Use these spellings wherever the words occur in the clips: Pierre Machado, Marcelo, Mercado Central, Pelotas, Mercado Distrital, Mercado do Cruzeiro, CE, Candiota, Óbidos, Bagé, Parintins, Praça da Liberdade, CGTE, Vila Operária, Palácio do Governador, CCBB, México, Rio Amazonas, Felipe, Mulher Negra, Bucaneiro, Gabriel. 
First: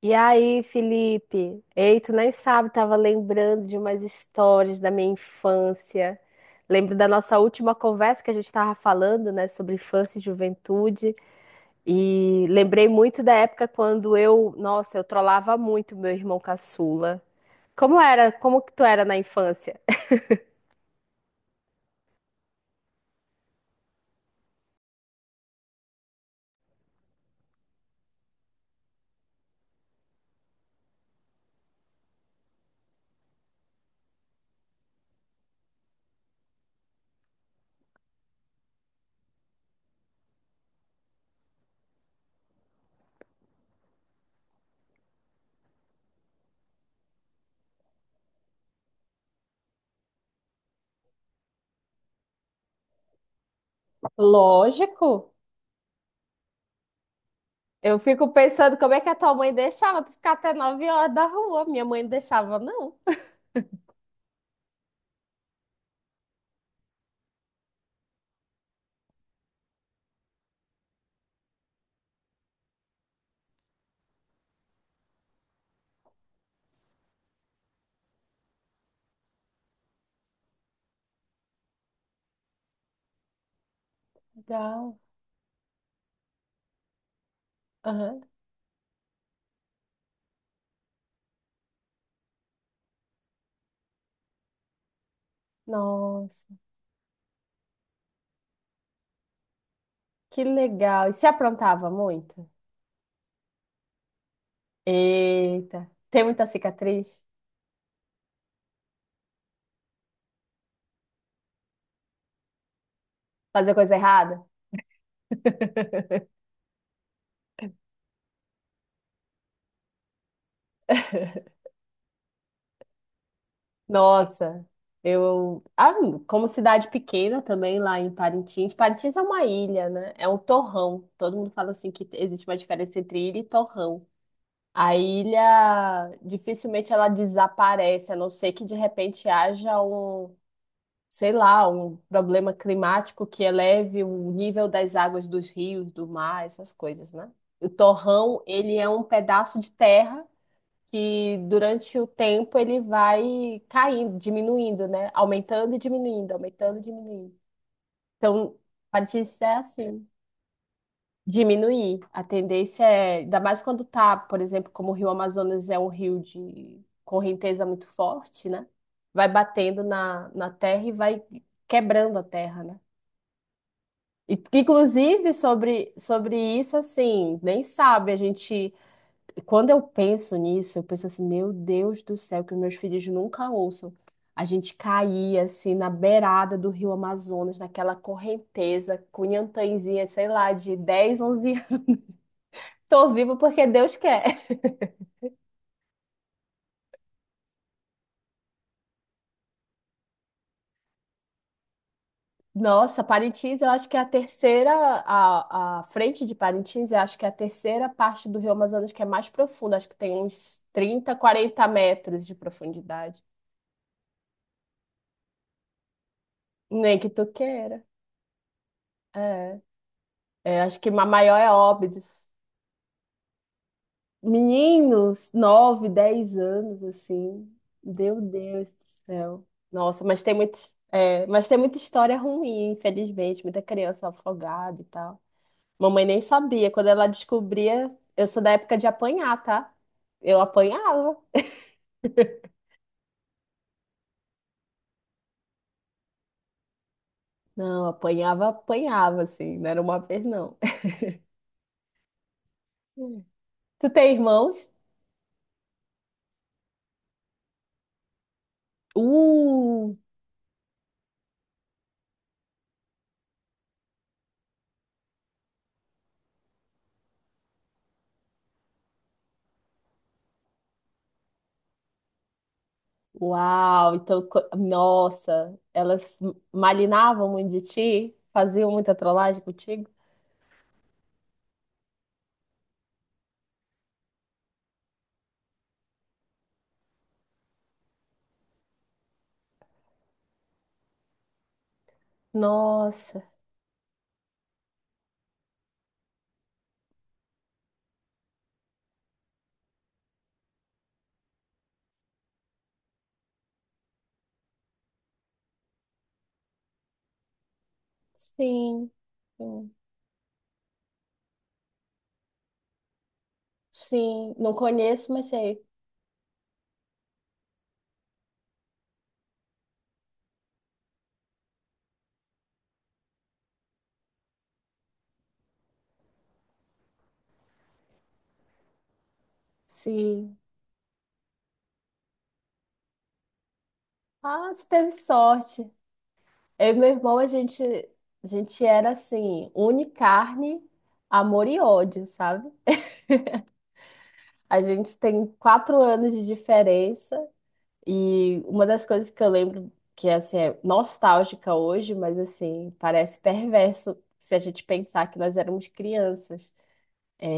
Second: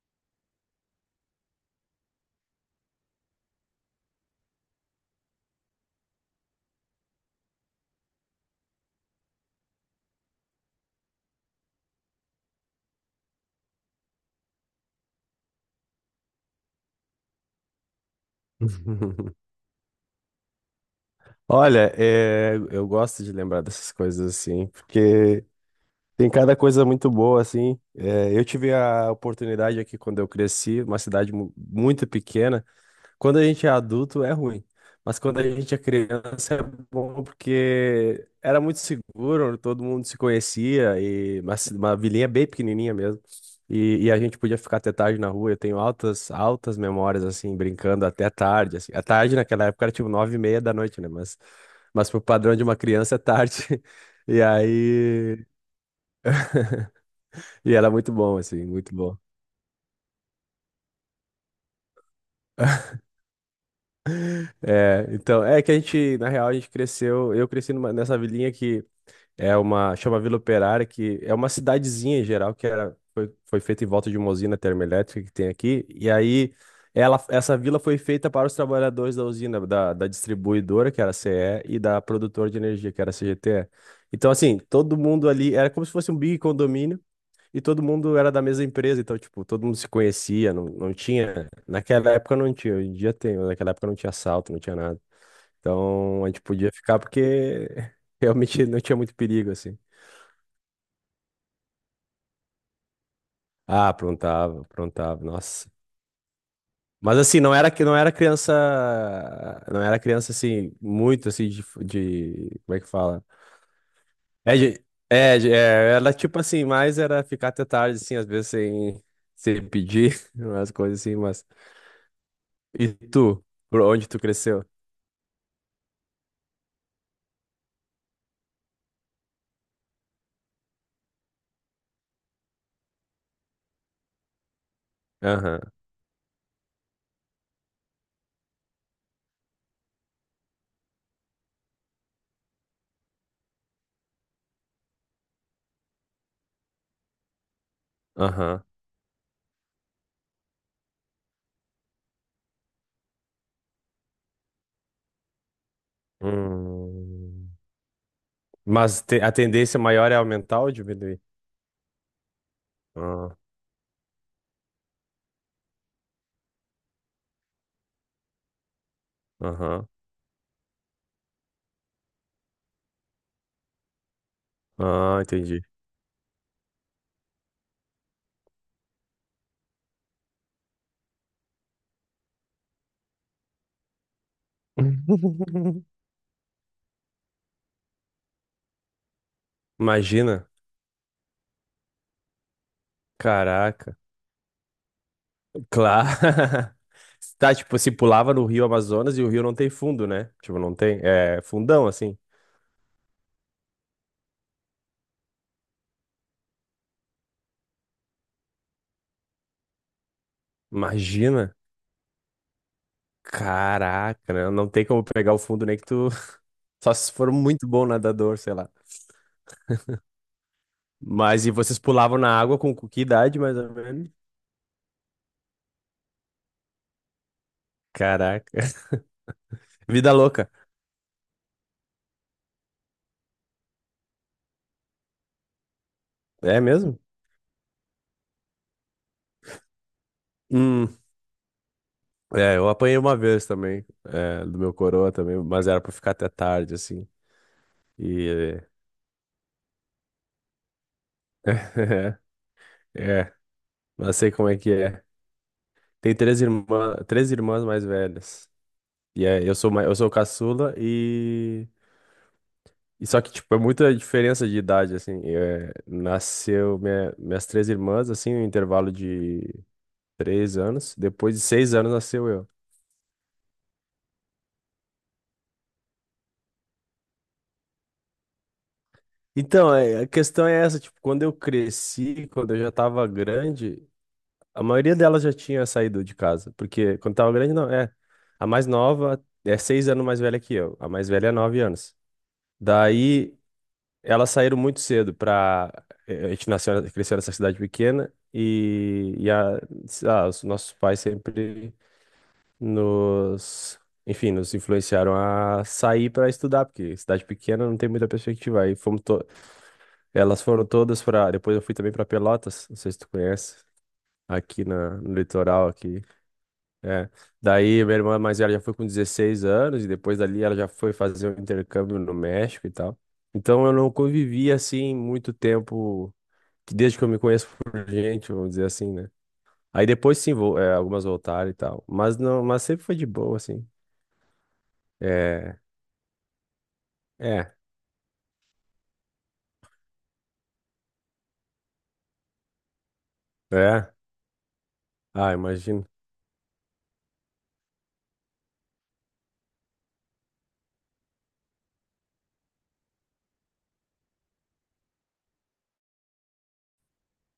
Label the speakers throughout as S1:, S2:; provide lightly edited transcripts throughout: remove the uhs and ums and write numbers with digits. S1: E aí, Felipe? Ei, tu nem sabe, tava lembrando de umas histórias da minha infância. Lembro da nossa última conversa que a gente tava falando, né, sobre infância e juventude. E lembrei muito da época quando eu, nossa, eu trollava muito meu irmão caçula. Como era? Como que tu era na infância?
S2: Olha, eu gosto de lembrar dessas coisas assim, porque tem cada coisa muito boa assim. Eu tive a oportunidade aqui quando eu cresci, uma cidade muito pequena. Quando a gente é adulto é ruim, mas quando a gente é criança é bom, porque era muito seguro, todo mundo se conhecia e uma vilinha bem pequenininha mesmo. E a gente podia ficar até tarde na rua. Eu tenho altas memórias assim, brincando até tarde. Assim. A tarde naquela época era tipo nove e meia da noite, né? Mas pro padrão de uma criança é tarde. E
S1: Lógico.
S2: aí, e era
S1: Eu
S2: muito
S1: fico
S2: bom, assim,
S1: pensando como
S2: muito
S1: é que a
S2: bom.
S1: tua mãe deixava tu ficar até 9 horas da rua. Minha mãe não deixava, não.
S2: É, então, é que a gente cresceu. Eu cresci nessa vilinha que é uma, chama Vila Operária, que é uma cidadezinha em geral, que foi, foi feita em volta de uma usina termoelétrica que tem aqui. E aí, ela, essa vila foi feita para os trabalhadores da usina, da distribuidora, que era a CE, e da produtora de energia, que era a CGTE. Então, assim, todo
S1: Legal.
S2: mundo ali era como se fosse um big condomínio, e todo mundo
S1: Aham.
S2: era da mesma empresa. Então, tipo, todo mundo se conhecia, não tinha. Naquela época não tinha, hoje em dia tem, mas naquela época não tinha assalto, não tinha nada. Então, a gente
S1: Nossa.
S2: podia ficar porque realmente não tinha muito perigo, assim.
S1: Que legal. E se aprontava muito?
S2: Ah, aprontava, aprontava, nossa.
S1: Eita, tem muita
S2: Mas
S1: cicatriz?
S2: assim, não era criança assim muito assim como é que fala?
S1: Fazer coisa errada?
S2: Era tipo assim, mais era ficar até tarde assim, às vezes sem pedir umas coisas assim, mas e tu? Por onde tu cresceu?
S1: Nossa, eu. Ah, como cidade pequena também, lá em Parintins. Parintins é uma ilha, né? É um torrão. Todo mundo fala assim que existe uma diferença entre ilha e torrão. A
S2: Aham,
S1: ilha dificilmente ela desaparece, a não ser que de repente haja um, sei lá, um problema climático que eleve o nível das águas dos rios, do mar, essas coisas, né? O torrão,
S2: aham.
S1: ele é um pedaço de terra que durante o tempo ele vai caindo, diminuindo, né? Aumentando e diminuindo, aumentando e diminuindo.
S2: Hum.
S1: Então,
S2: Mas
S1: a
S2: a
S1: notícia é
S2: tendência
S1: assim.
S2: maior é aumentar ou diminuir?
S1: Diminuir. A tendência é,
S2: Ah,
S1: ainda mais quando tá, por exemplo, como o Rio Amazonas é um rio de correnteza muito forte, né? Vai batendo
S2: aham.
S1: na terra e vai quebrando a terra, né? E
S2: Ah,
S1: inclusive,
S2: entendi.
S1: sobre isso, assim, nem sabe, a gente... Quando eu penso nisso, eu penso assim, meu Deus do céu, que os meus filhos nunca ouçam. A gente caía, assim, na beirada do rio Amazonas, naquela correnteza, com inhantãzinha, sei
S2: Imagina,
S1: lá, de 10 ou 11 anos. Tô vivo porque Deus
S2: caraca.
S1: quer.
S2: Claro. Tá, tipo, se pulava no Rio Amazonas e o rio não tem fundo, né? Tipo, não tem. É fundão, assim.
S1: Nossa, Parintins, eu acho que é a terceira... A frente de Parintins, eu acho que é a terceira parte do rio Amazonas que é mais profunda. Acho que tem uns 30
S2: Imagina.
S1: 40 metros de profundidade.
S2: Caraca, né? Não tem como pegar o fundo nem que tu. Só
S1: Nem que
S2: se
S1: tu
S2: for muito
S1: queira.
S2: bom nadador, sei lá.
S1: É. É, acho que a maior
S2: Mas
S1: é
S2: e vocês pulavam
S1: Óbidos.
S2: na água com que idade, mais ou menos?
S1: Meninos, 9 ou 10 anos, assim. Meu
S2: Caraca.
S1: Deus do céu. Nossa,
S2: Vida
S1: mas tem
S2: louca.
S1: muito, é, mas tem muita história ruim, infelizmente. Muita criança afogada e tal. Mamãe nem
S2: É
S1: sabia. Quando
S2: mesmo?
S1: ela descobria, eu sou da época de apanhar, tá? Eu
S2: Hum.
S1: apanhava.
S2: É, eu apanhei uma vez também, é, do meu coroa também. Mas era pra ficar até tarde, assim.
S1: Não, apanhava,
S2: E.
S1: apanhava, assim. Não era uma vez, não.
S2: É.
S1: Tu
S2: Não
S1: tem
S2: sei como é
S1: irmãos?
S2: que é. Tem três irmãs mais velhas. Eu sou,
S1: Uh!
S2: eu sou o caçula, e só que tipo é muita diferença de idade assim. É, minhas três irmãs assim, em um intervalo de três anos. Depois de seis anos nasceu eu.
S1: Uau, então, co- nossa, elas malinavam muito de ti? Faziam muita trollagem
S2: Então,
S1: contigo?
S2: é, a questão é essa, tipo, quando eu cresci, quando eu já tava grande, a maioria delas já tinha saído de casa, porque quando tava grande não, é a mais nova é seis anos mais velha que eu, a mais velha é nove anos.
S1: Nossa,
S2: Daí elas saíram muito cedo. Para A gente nasceu, cresceu nessa cidade pequena, ah, os nossos pais sempre nos, enfim, nos influenciaram a sair para estudar, porque cidade pequena não tem muita perspectiva.
S1: sim, sim,
S2: Elas foram todas para, depois eu fui também para Pelotas, não sei se tu conhece,
S1: sim. Não conheço,
S2: no
S1: mas sei.
S2: litoral aqui. É. Daí minha irmã mais velha já foi com 16 anos e depois dali ela já foi fazer um intercâmbio no México e tal. Então eu não convivi assim muito tempo, que desde que eu me conheço por gente, vamos dizer assim, né? Aí depois sim,
S1: Sim.
S2: algumas voltaram e tal. Mas não, mas sempre foi de boa, assim.
S1: Ah, você teve
S2: É,
S1: sorte. Eu e meu irmão,
S2: é,
S1: a gente era assim, une carne, amor e ódio, sabe?
S2: é.
S1: A gente tem
S2: Ah,
S1: quatro
S2: imagino.
S1: anos de diferença. E uma das coisas que eu lembro que assim, é nostálgica hoje, mas assim, parece perverso se a gente pensar que nós éramos crianças.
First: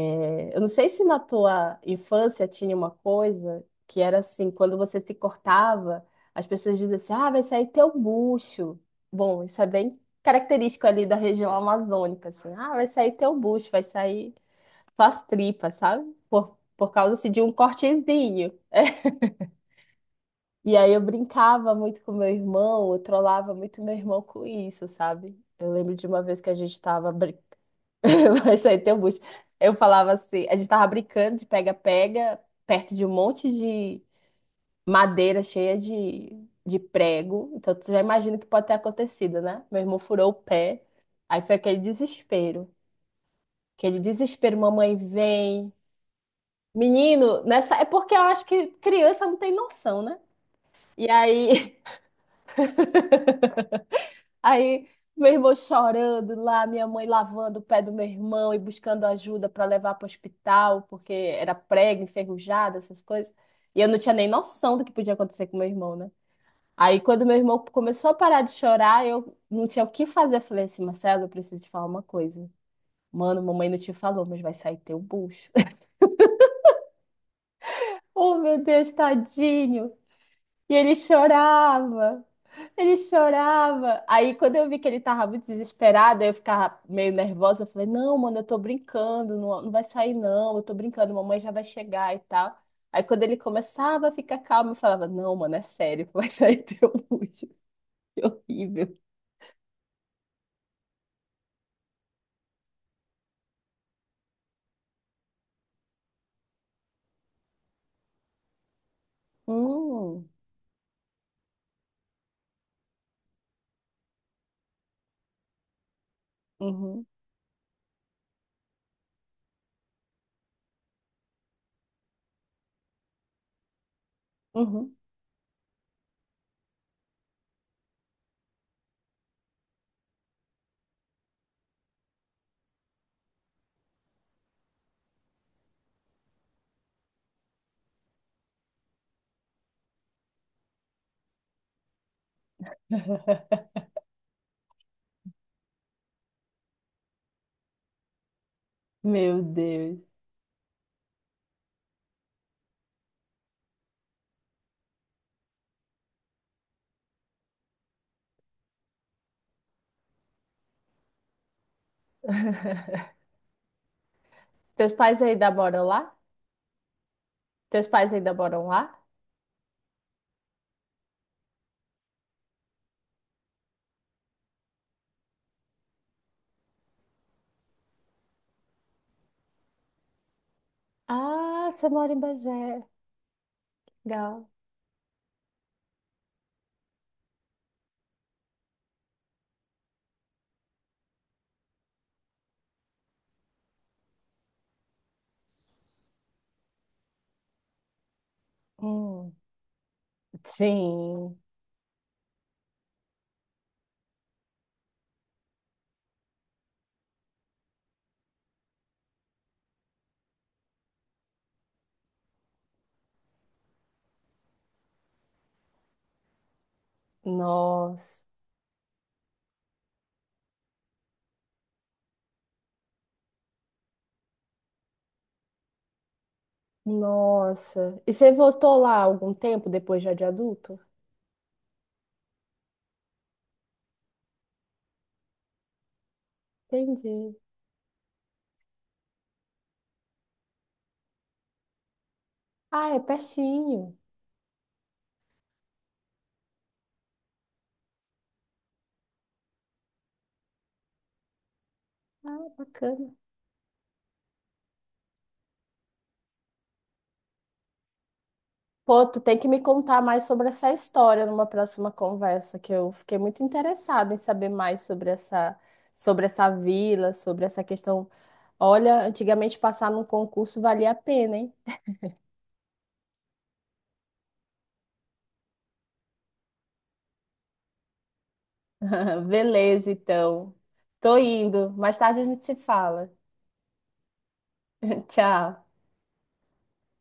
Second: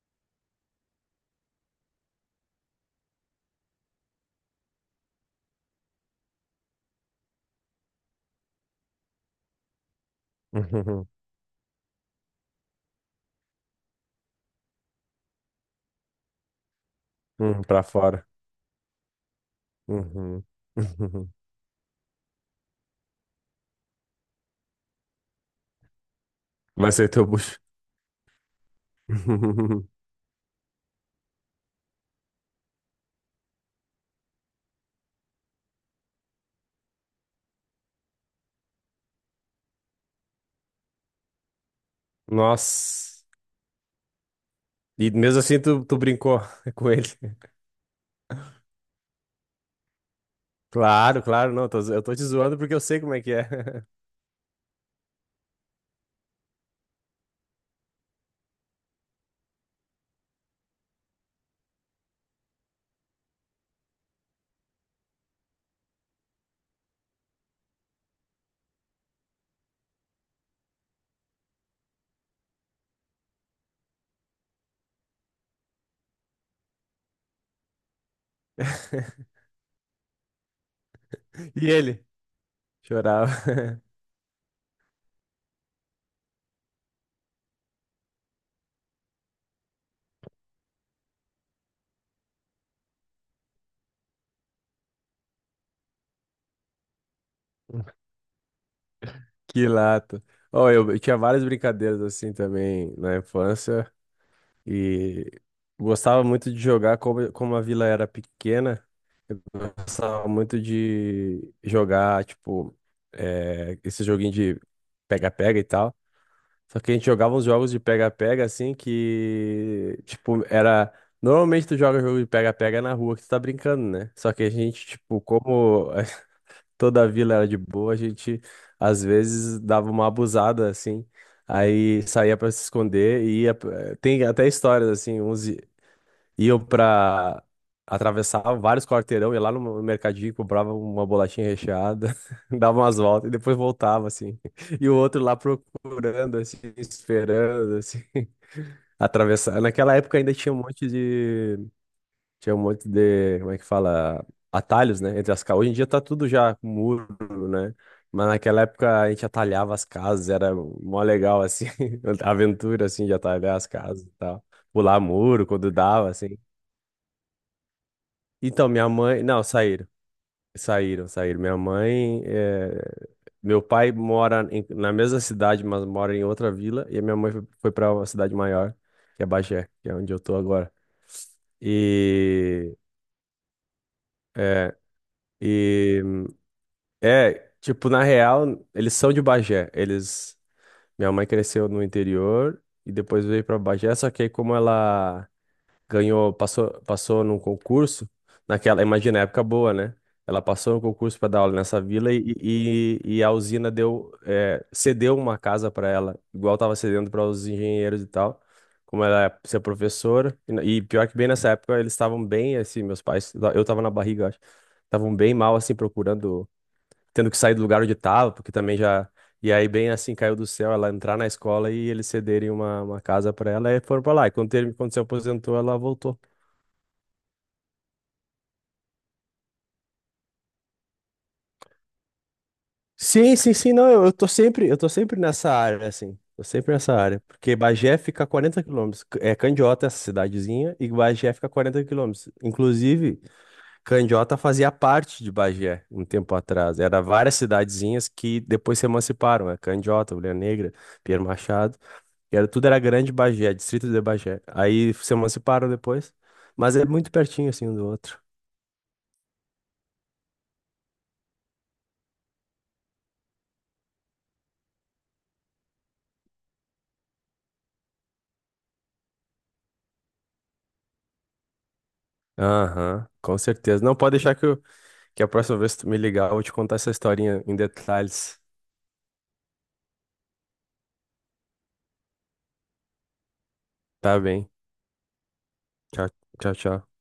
S1: É, eu não sei se na tua infância tinha uma coisa que era assim, quando você se cortava, as pessoas diziam assim, ah, vai sair teu bucho. Bom, isso é bem característico ali da região amazônica, assim, ah, vai sair teu bucho, vai sair tuas tripas, sabe? Por causa assim, de um
S2: Uhum, uhum, pra fora.
S1: cortezinho.
S2: Uhum,
S1: E aí eu
S2: uhum.
S1: brincava muito com meu irmão, eu trollava muito meu irmão com isso, sabe? Eu lembro de uma vez que a gente
S2: Vai ser
S1: tava
S2: teu
S1: brin...
S2: bucho.
S1: Isso aí tem um bucho. Eu falava assim, a gente tava brincando de pega-pega perto de um monte de madeira cheia de prego. Então tu já imagina o que pode ter acontecido, né? Meu irmão furou o pé. Aí foi aquele desespero.
S2: Nossa.
S1: Aquele desespero, mamãe
S2: E mesmo assim
S1: vem.
S2: tu brincou com ele.
S1: Menino, nessa é porque eu acho que criança não tem noção, né? E
S2: Claro, claro, não.
S1: aí
S2: Eu tô te zoando porque eu sei como é que é.
S1: Aí meu irmão chorando lá, minha mãe lavando o pé do meu irmão e buscando ajuda para levar para o hospital, porque era prego, enferrujado, essas coisas. E eu não tinha nem noção do que podia acontecer com meu irmão, né? Aí quando meu irmão começou a parar de chorar, eu não tinha o que fazer. Eu falei assim, Marcelo, eu preciso te falar uma coisa. Mano, mamãe não te falou, mas vai sair teu bucho. Oh, meu Deus, tadinho. E ele
S2: E ele?
S1: chorava. Ele
S2: Chorava.
S1: chorava. Aí, quando eu vi que ele tava muito desesperado, aí eu ficava meio nervosa. Eu falei: Não, mano, eu tô brincando, não, não vai sair, não. Eu tô brincando, mamãe já vai chegar e tal. Aí, quando ele começava a ficar calmo, eu falava: Não, mano, é sério, vai sair teu útero. Que horrível.
S2: Que lata. Ó, eu tinha várias brincadeiras assim também na infância, e gostava muito de jogar, como, como a vila era pequena, gostava
S1: Hum,
S2: muito de jogar, tipo, esse joguinho de pega-pega e tal. Só que a
S1: uhum,
S2: gente jogava uns jogos de pega-pega assim que, tipo, era... Normalmente tu joga jogo de pega-pega na rua que tu tá brincando, né? Só que a gente,
S1: uhum.
S2: tipo, como toda a vila era de boa, a gente às vezes dava uma abusada assim, aí saía pra se esconder Tem até histórias assim, iam pra, atravessavam vários quarteirão, ia lá no mercadinho, comprava uma bolachinha recheada, dava umas voltas e depois voltava assim. E o outro lá procurando, assim, esperando, assim,
S1: Meu
S2: atravessar. Naquela
S1: Deus.
S2: época ainda tinha um monte de, como é que fala, atalhos, né, entre as casas. Hoje em dia tá tudo já com muro, né? Mas naquela época a gente atalhava as casas, era mó legal, assim, a aventura, assim, de atalhar as casas e tal.
S1: Teus
S2: Pular
S1: pais
S2: muro
S1: ainda
S2: quando
S1: moram
S2: dava,
S1: lá?
S2: assim.
S1: Teus pais ainda moram
S2: Então, minha
S1: lá?
S2: mãe... Não, saíram. Saíram, saíram. Minha mãe... meu pai mora na mesma cidade, mas mora em outra vila. E a minha mãe foi para uma cidade maior, que é Bagé, que é onde eu tô agora.
S1: Ah, você mora em
S2: E...
S1: Bagé. Legal.
S2: é, e é, tipo, na real, eles são de Bagé. Eles. Minha mãe cresceu no interior e depois veio pra Bagé, só que aí como ela passou num concurso, naquela, imagina,
S1: Hum,
S2: época boa, né? Ela passou no concurso pra
S1: sim.
S2: dar aula nessa vila, e a usina cedeu uma casa pra ela, igual tava cedendo para os engenheiros e tal. Como ela ia ser professora, e pior que bem nessa época eles estavam bem, assim, meus pais, eu tava na barriga, eu acho, estavam bem mal, assim, procurando, tendo que sair do lugar onde
S1: Nossa.
S2: estava, porque também já. E aí, bem assim, caiu do céu ela entrar na escola e eles cederem uma casa para ela e foram para lá. E quando se aposentou, ela voltou.
S1: Nossa. E você voltou lá algum tempo depois já de adulto?
S2: Sim, sim, sim, não, eu tô sempre nessa área, assim. Tô sempre nessa área,
S1: Entendi.
S2: porque Bagé fica a 40 quilômetros. É Candiota essa cidadezinha e Bagé fica a 40 quilômetros.
S1: Ah, é
S2: Inclusive,
S1: pertinho.
S2: Candiota fazia parte de Bagé um tempo atrás. Era várias cidadezinhas que depois se emanciparam, né? Candiota, Mulher Negra, Pierre Machado. E
S1: Ah,
S2: era, tudo era Grande
S1: bacana.
S2: Bagé, distrito de Bagé. Aí se emanciparam depois. Mas é muito pertinho, assim, um do outro.
S1: Pô, tu tem que me contar mais sobre essa história numa próxima conversa, que eu fiquei muito interessada em saber mais sobre essa vila, sobre essa questão. Olha, antigamente passar num concurso valia a pena, hein?
S2: Aham, com certeza. Não pode deixar que a próxima vez que tu me ligar, eu vou te contar essa historinha em detalhes.
S1: Beleza, então. Tô indo. Mais tarde a gente se fala.
S2: Tá bem.
S1: Tchau.
S2: Tchau, tchau, tchau.